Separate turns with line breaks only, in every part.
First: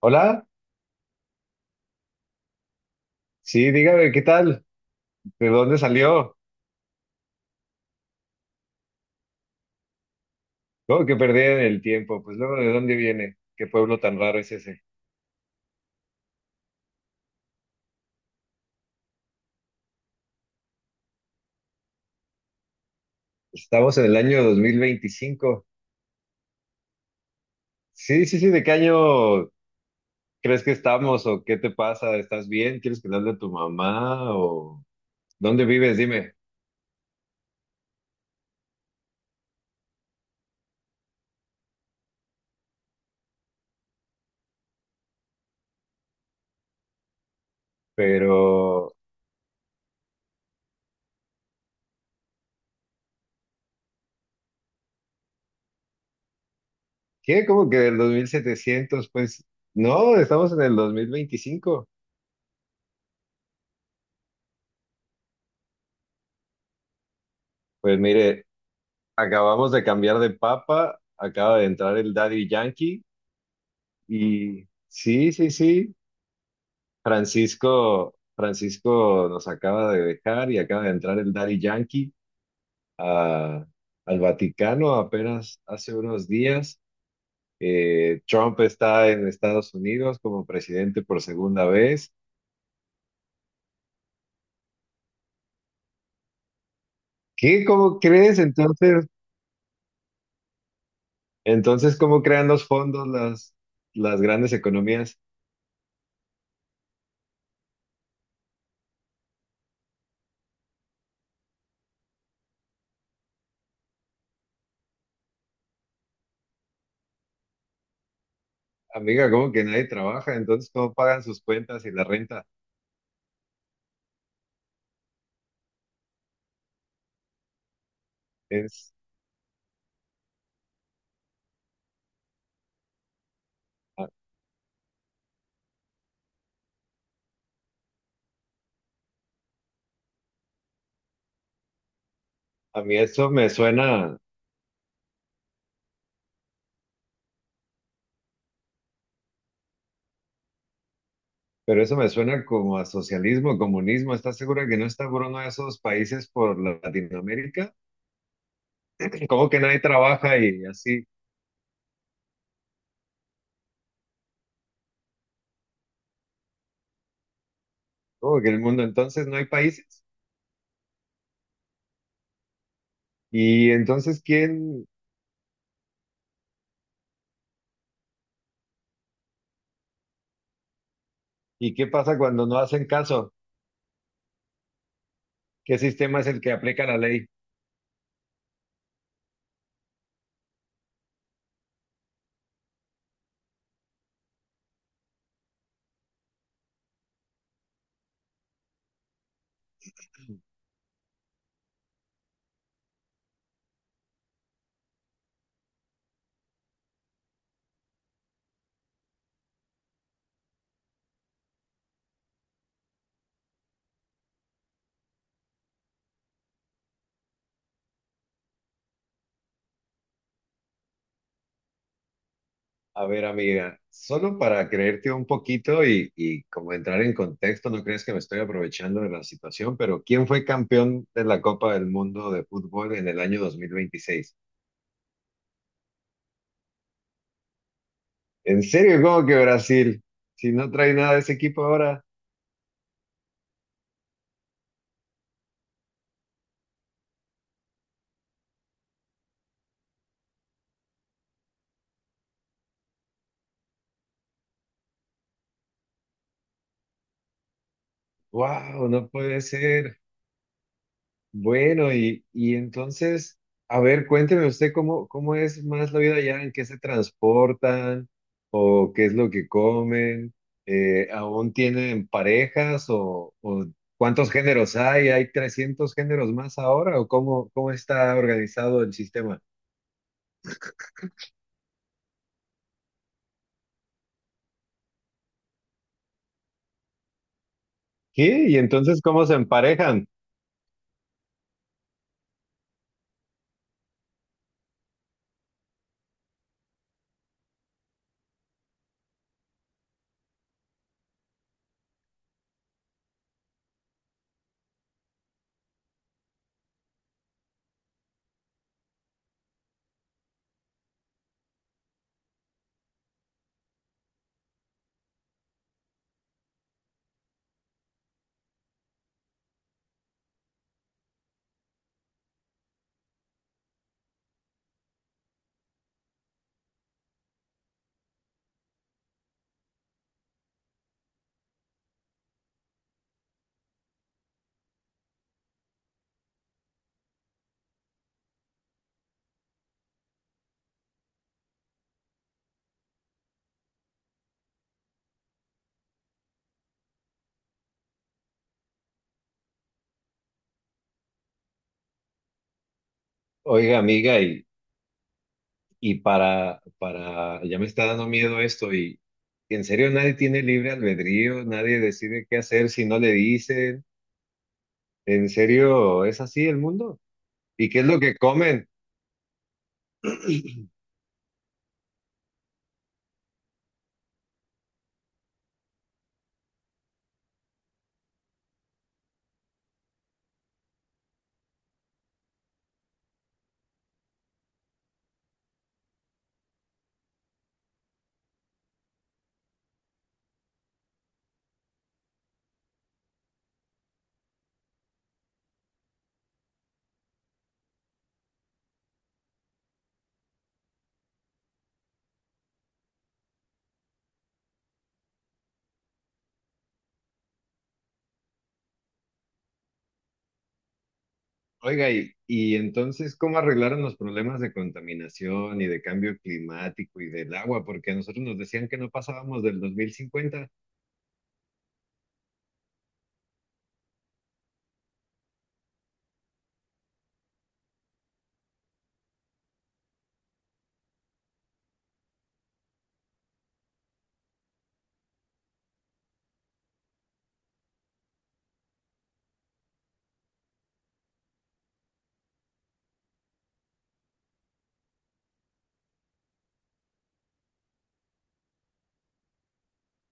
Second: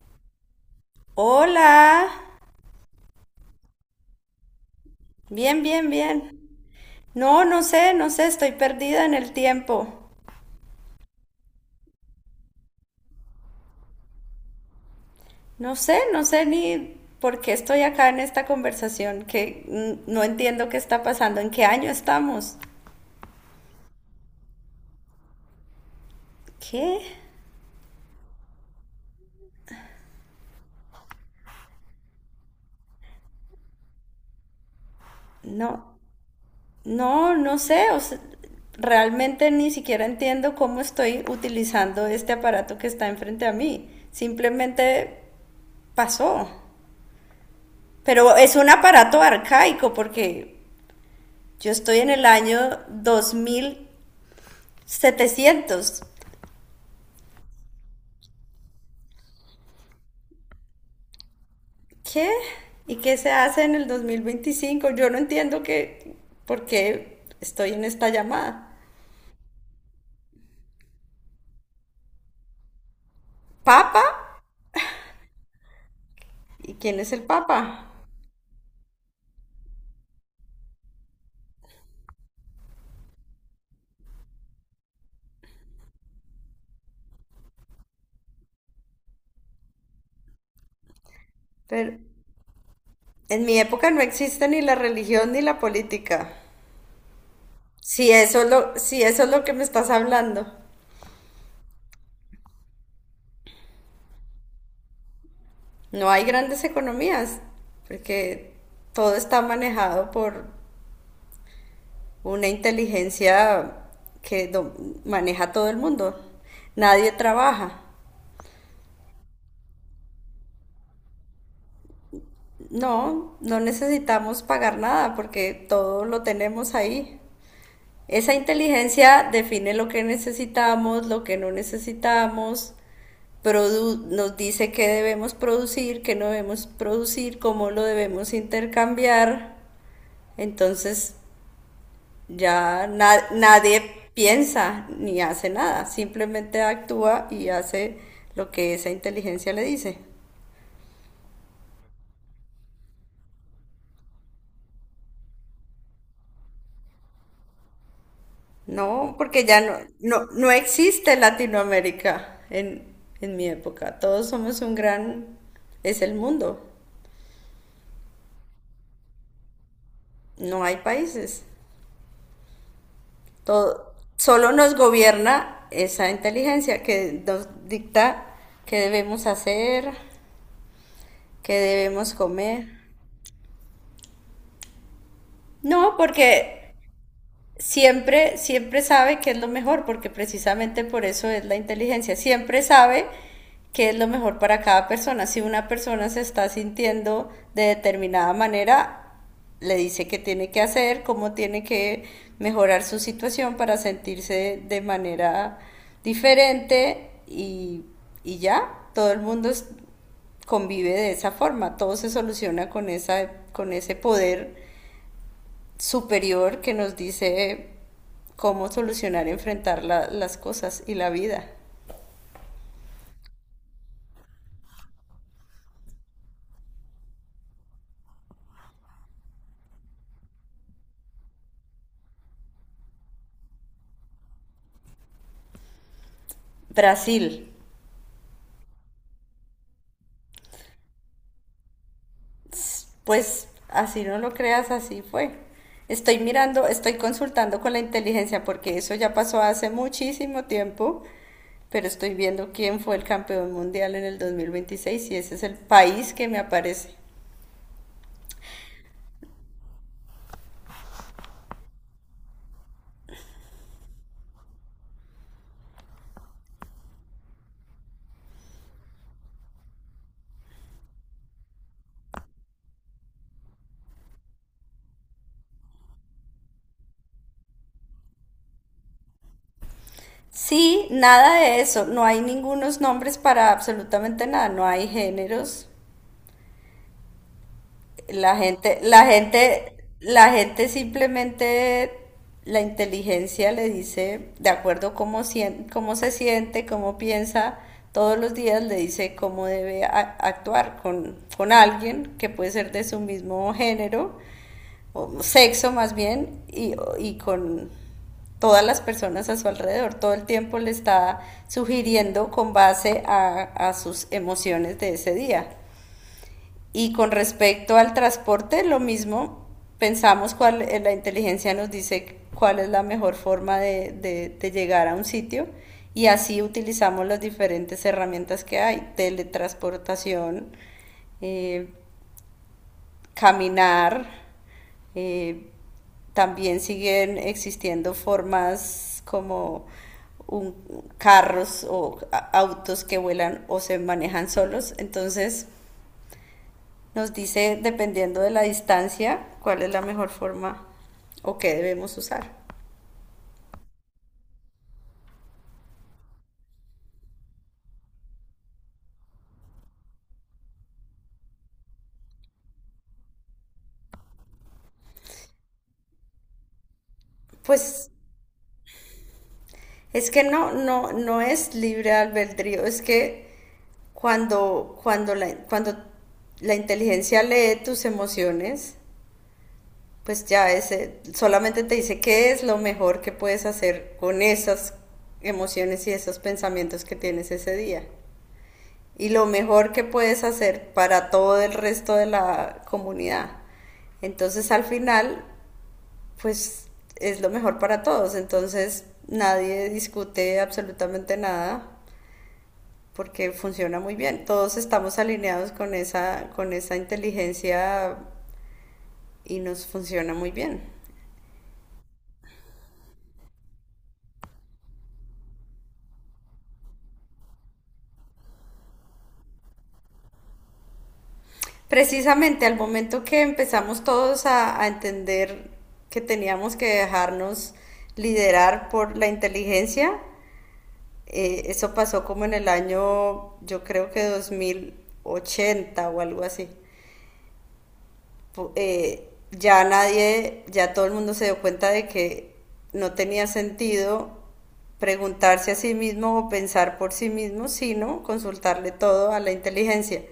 Hola,
Hola.
sí, dígame, ¿qué tal? ¿De
Bien,
dónde
bien,
salió?
bien. No, no sé, no sé, estoy perdida en el tiempo.
¿Cómo que perdí el tiempo? Pues luego, ¿de dónde viene? ¿Qué pueblo tan raro es ese?
No sé, no sé ni por qué estoy acá en esta conversación. No entiendo qué está pasando, en qué año estamos.
Estamos en el año 2025.
¿Qué?
Sí, sí, sí, ¿de qué año crees que estamos o qué te pasa? ¿Estás bien? ¿Quieres que le hable a tu mamá o dónde
No,
vives? Dime.
no, no sé, o sea, realmente ni siquiera entiendo cómo estoy utilizando este aparato que está enfrente a mí. Simplemente pasó. Pero es un
Pero,
aparato arcaico porque yo estoy en el año dos mil setecientos.
¿qué? ¿Cómo que del dos mil setecientos? Pues no, estamos en el 2025.
¿Qué? ¿Y qué se hace en el 2025? Yo no entiendo por qué estoy en
Pues
esta
mire,
llamada.
acabamos de cambiar de papa, acaba de entrar el Daddy Yankee.
¿Papa?
Y sí, sí, sí.
¿Y quién es el Papa?
Francisco, Francisco nos acaba de dejar y acaba de entrar el Daddy Yankee a- al Vaticano apenas hace unos días. Trump está en Estados Unidos como presidente por segunda
Pero
vez.
en mi época no existe ni la religión ni la política.
¿Qué? ¿Cómo crees?
Si
Entonces,
eso es lo que me estás hablando.
entonces, ¿cómo crean los fondos las grandes economías?
No hay grandes economías, porque todo está manejado por una inteligencia que maneja todo el mundo. Nadie trabaja.
Amiga, ¿cómo que nadie trabaja? Entonces, ¿cómo pagan sus cuentas y la renta?
No, no necesitamos pagar nada porque todo lo tenemos ahí. Esa
Es,
inteligencia define lo que necesitamos, lo que no necesitamos,
a
nos dice qué debemos producir, qué no debemos producir, cómo lo debemos intercambiar. Entonces
a
ya
mí eso me
nadie
suena.
piensa ni hace nada, simplemente actúa y hace lo que esa inteligencia le dice.
Pero eso me suena como a socialismo, comunismo. ¿Estás segura que no está por uno de esos países por Latinoamérica?
No, porque
¿Cómo
ya
que nadie trabaja
no
y así?
existe Latinoamérica en mi época. Todos somos un gran… Es el mundo.
¿Cómo que en el mundo entonces no hay países?
No hay países.
¿Y
Todo,
entonces
solo nos
quién?
gobierna esa inteligencia que nos dicta qué debemos hacer, qué
¿Y qué
debemos
pasa cuando no
comer.
hacen caso? ¿Qué
No,
sistema es el que
porque
aplica la ley?
siempre sabe qué es lo mejor, porque precisamente por eso es la inteligencia, siempre sabe qué es lo mejor para cada persona. Si una persona se está sintiendo de determinada manera, le dice qué tiene que hacer, cómo tiene que mejorar su situación para sentirse de manera diferente y ya, todo el mundo es- convive de esa forma, todo se soluciona con esa, con ese poder superior que nos dice cómo solucionar y enfrentar las cosas y la vida.
A ver, amiga, solo para creerte un poquito y como entrar en contexto, no crees que me estoy aprovechando de la situación, pero ¿quién fue campeón de la Copa del Mundo de Fútbol en el año 2026?
Brasil,
¿En serio? ¿Cómo que Brasil? Si no trae nada de ese equipo ahora,
pues así no lo creas, así fue. Estoy mirando, estoy consultando con la inteligencia porque eso ya pasó hace muchísimo tiempo, pero estoy viendo quién fue el campeón mundial en el 2026 y ese es el país que me aparece.
wow, no puede ser. Bueno, y entonces, a ver, cuénteme usted cómo, cómo es más la vida allá, ¿en qué se transportan o qué es lo que comen? ¿Aún tienen parejas o cuántos géneros hay? ¿Hay 300 géneros más ahora o cómo, cómo está organizado el sistema?
Sí, nada de eso, no hay ningunos nombres para absolutamente nada, no hay géneros. La
¿Qué? ¿Y
gente,
entonces
la
cómo se
gente,
emparejan?
la gente simplemente, la inteligencia le dice, de acuerdo cómo, cómo se siente, cómo piensa, todos los días le dice cómo debe actuar con alguien que puede ser de su mismo género, o sexo más bien, y con todas las personas a su alrededor. Todo el tiempo le está sugiriendo con base a sus emociones de ese día. Y con respecto al transporte, lo mismo, pensamos cuál, la inteligencia nos dice cuál es la mejor forma de, de llegar a un sitio y así utilizamos las diferentes herramientas que hay: teletransportación, eh, caminar, eh, también siguen existiendo formas como un- carros o autos que vuelan o se manejan solos. Entonces, nos dice, dependiendo de la distancia, cuál es la mejor forma o qué debemos usar.
Oiga, amiga, y para, ya me está dando miedo esto y en serio nadie tiene libre albedrío, nadie decide qué hacer si no le dicen, en serio es así el mundo. ¿Y qué es
Pues
lo que comen?
es que no es libre albedrío, es que cuando la inteligencia lee tus emociones, pues ya ese, solamente te dice qué es lo mejor que puedes hacer con esas emociones y esos pensamientos que tienes ese día, y lo mejor que puedes hacer para todo el resto de la comunidad. Entonces al final, pues es lo mejor para todos. Entonces nadie discute absolutamente nada porque funciona muy bien. Todos estamos alineados con con esa inteligencia y nos funciona muy bien.
Oiga, y entonces, ¿cómo arreglaron los problemas de contaminación y de cambio climático y del agua? Porque a nosotros nos decían que no pasábamos del dos mil cincuenta.
Precisamente al momento que empezamos todos a entender que teníamos que dejarnos liderar por la inteligencia, eso pasó como en el año, yo creo que 2080 o algo así. Ya nadie, ya todo el mundo se dio cuenta de que no tenía sentido preguntarse a sí mismo o pensar por sí mismo, sino consultarle todo a la inteligencia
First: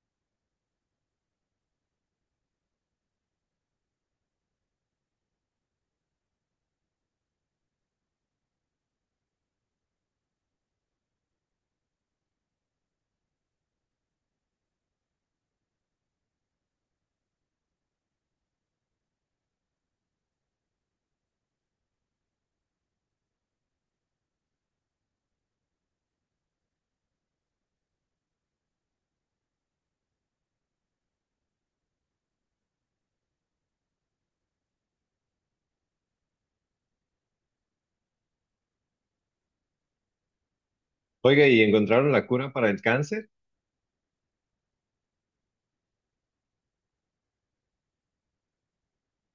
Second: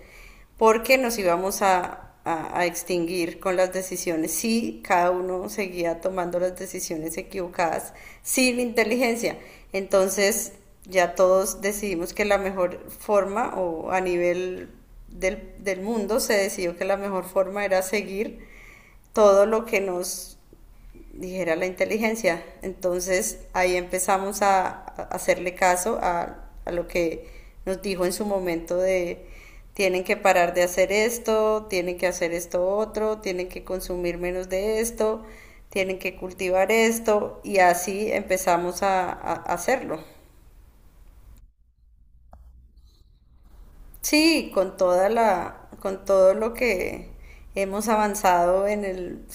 porque nos íbamos a extinguir con las decisiones si cada uno seguía tomando las decisiones equivocadas sin inteligencia. Entonces ya todos decidimos que la mejor forma o a nivel del, del mundo se decidió que la mejor forma era seguir todo lo que nos dijera la inteligencia. Entonces ahí empezamos a hacerle caso lo que nos dijo en su momento de: tienen que parar de hacer esto, tienen que hacer esto otro, tienen que consumir menos de esto, tienen que cultivar esto, y así empezamos a hacerlo.
Oiga, ¿y encontraron la cura para el cáncer?
Sí, con con todo lo que hemos avanzado en el,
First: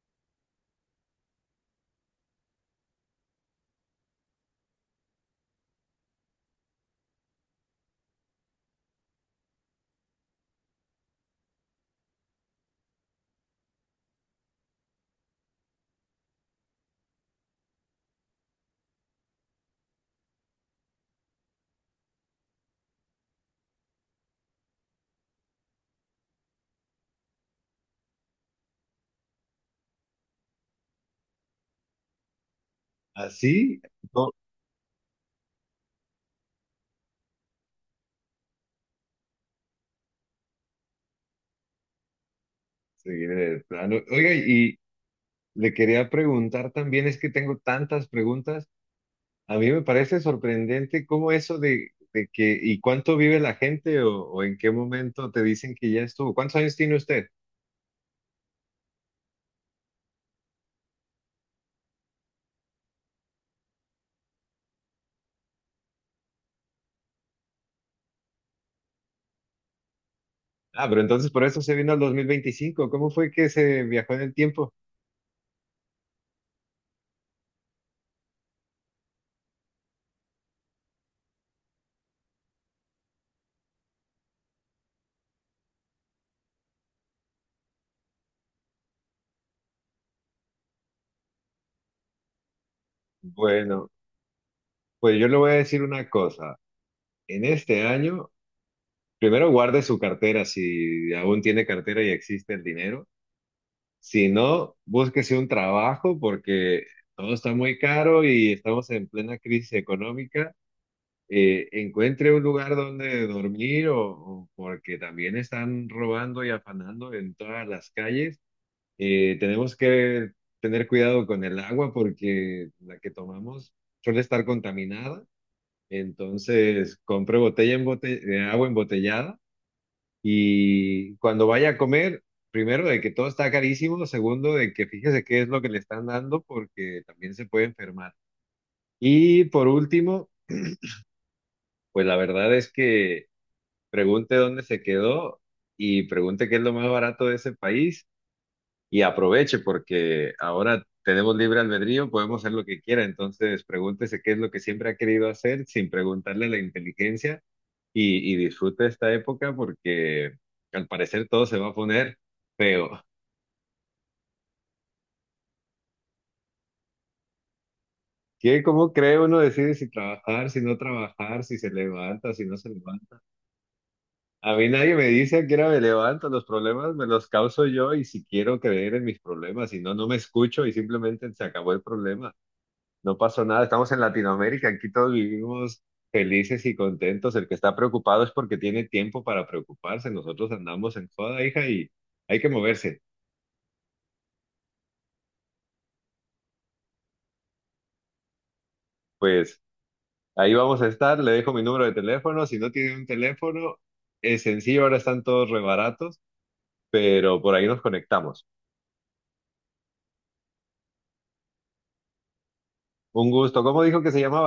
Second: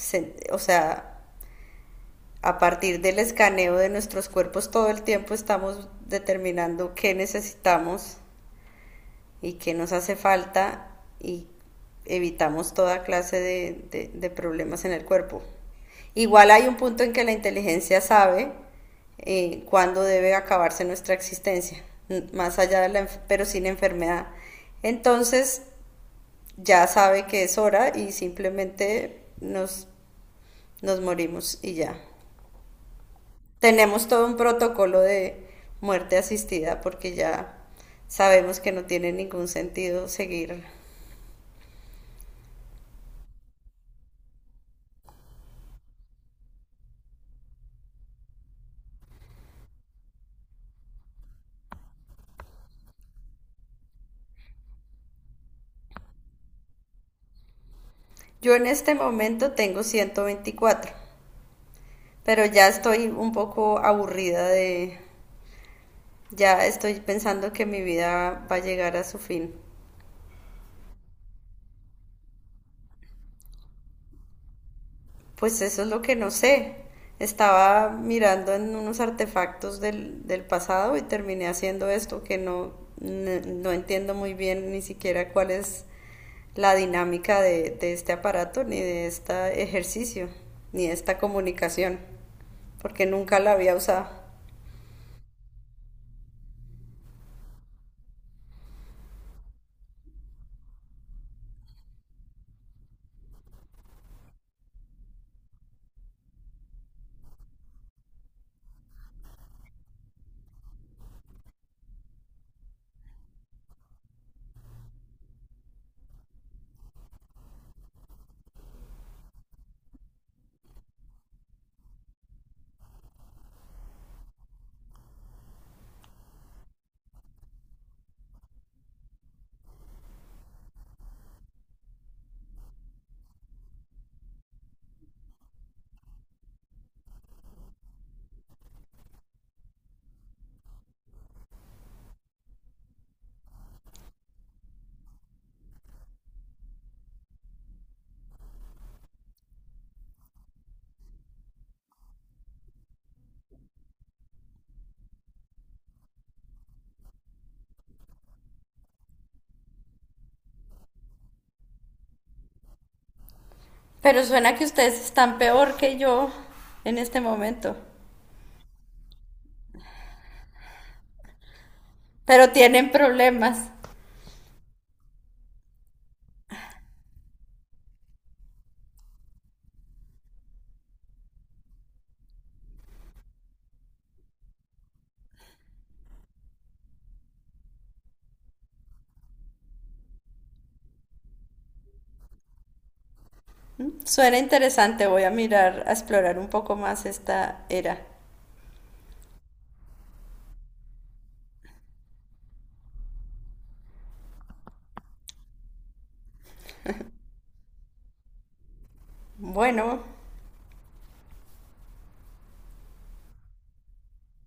o sea, a partir del escaneo de nuestros cuerpos todo el tiempo estamos determinando qué necesitamos y qué nos hace falta, y evitamos toda clase de problemas en el cuerpo. Igual hay un punto en que la inteligencia sabe cuándo debe acabarse nuestra existencia, más allá de la, pero sin enfermedad. Entonces ya sabe que es hora y simplemente nos morimos y ya.
¿Así?
Tenemos todo
No,
un protocolo de muerte asistida porque ya sabemos que no tiene ningún sentido seguir.
sí, de plano. Oiga, y le quería preguntar también, es que tengo tantas preguntas. A mí me parece sorprendente cómo eso de que, ¿y cuánto vive la gente o en qué momento te dicen que ya estuvo? ¿Cuántos años tiene usted?
Yo en este momento tengo 124, pero ya estoy un poco aburrida de, ya estoy pensando que mi vida va a llegar a su fin.
Ah, pero entonces por eso se vino al 2025. ¿Cómo fue que se viajó en el tiempo?
Pues eso es lo que no sé. Estaba mirando en unos artefactos del, del pasado y terminé haciendo esto que no entiendo muy bien ni siquiera cuál es la dinámica de este aparato, ni de este ejercicio, ni de esta comunicación, porque nunca la había
Bueno,
usado.
pues yo le voy a decir una cosa. En este año, primero guarde su cartera si aún tiene cartera y existe el dinero. Si no, búsquese un trabajo porque todo está muy caro y estamos en plena crisis económica. Encuentre un lugar donde dormir o porque también están robando y afanando en todas las calles. Tenemos que tener cuidado con el agua porque la que tomamos suele estar contaminada. Entonces, compre botella de agua embotellada y cuando vaya a comer, primero de que todo está carísimo, segundo de que fíjese qué es lo que le están dando porque también se puede enfermar. Y por último, pues la verdad es que pregunte dónde se quedó y pregunte qué es lo más barato de ese país y aproveche porque ahora tenemos libre albedrío, podemos hacer lo que quiera, entonces pregúntese qué es lo que siempre ha querido hacer sin preguntarle a la inteligencia y disfrute esta época porque al parecer todo se va a poner feo.
Pero suena que ustedes están peor que yo en este momento,
¿Qué? ¿Cómo cree? Uno decide si trabajar, si no trabajar, si se levanta, si
pero
no se
tienen
levanta.
problemas.
A mí nadie me dice que era me levanto, los problemas me los causo yo y si quiero creer en mis problemas, si no, no me escucho y simplemente se acabó el problema. No pasó nada, estamos en Latinoamérica, aquí todos vivimos felices y contentos. El que está preocupado es porque tiene tiempo para preocuparse. Nosotros andamos en joda, hija, y hay que moverse.
Suena interesante, voy a mirar, a explorar un poco más esta era.
Pues ahí vamos a estar, le dejo mi número de teléfono. Si no tiene un teléfono, es sencillo, ahora están todos rebaratos, pero por ahí nos conectamos.
Bueno,
Un gusto. ¿Cómo dijo que se llamaba?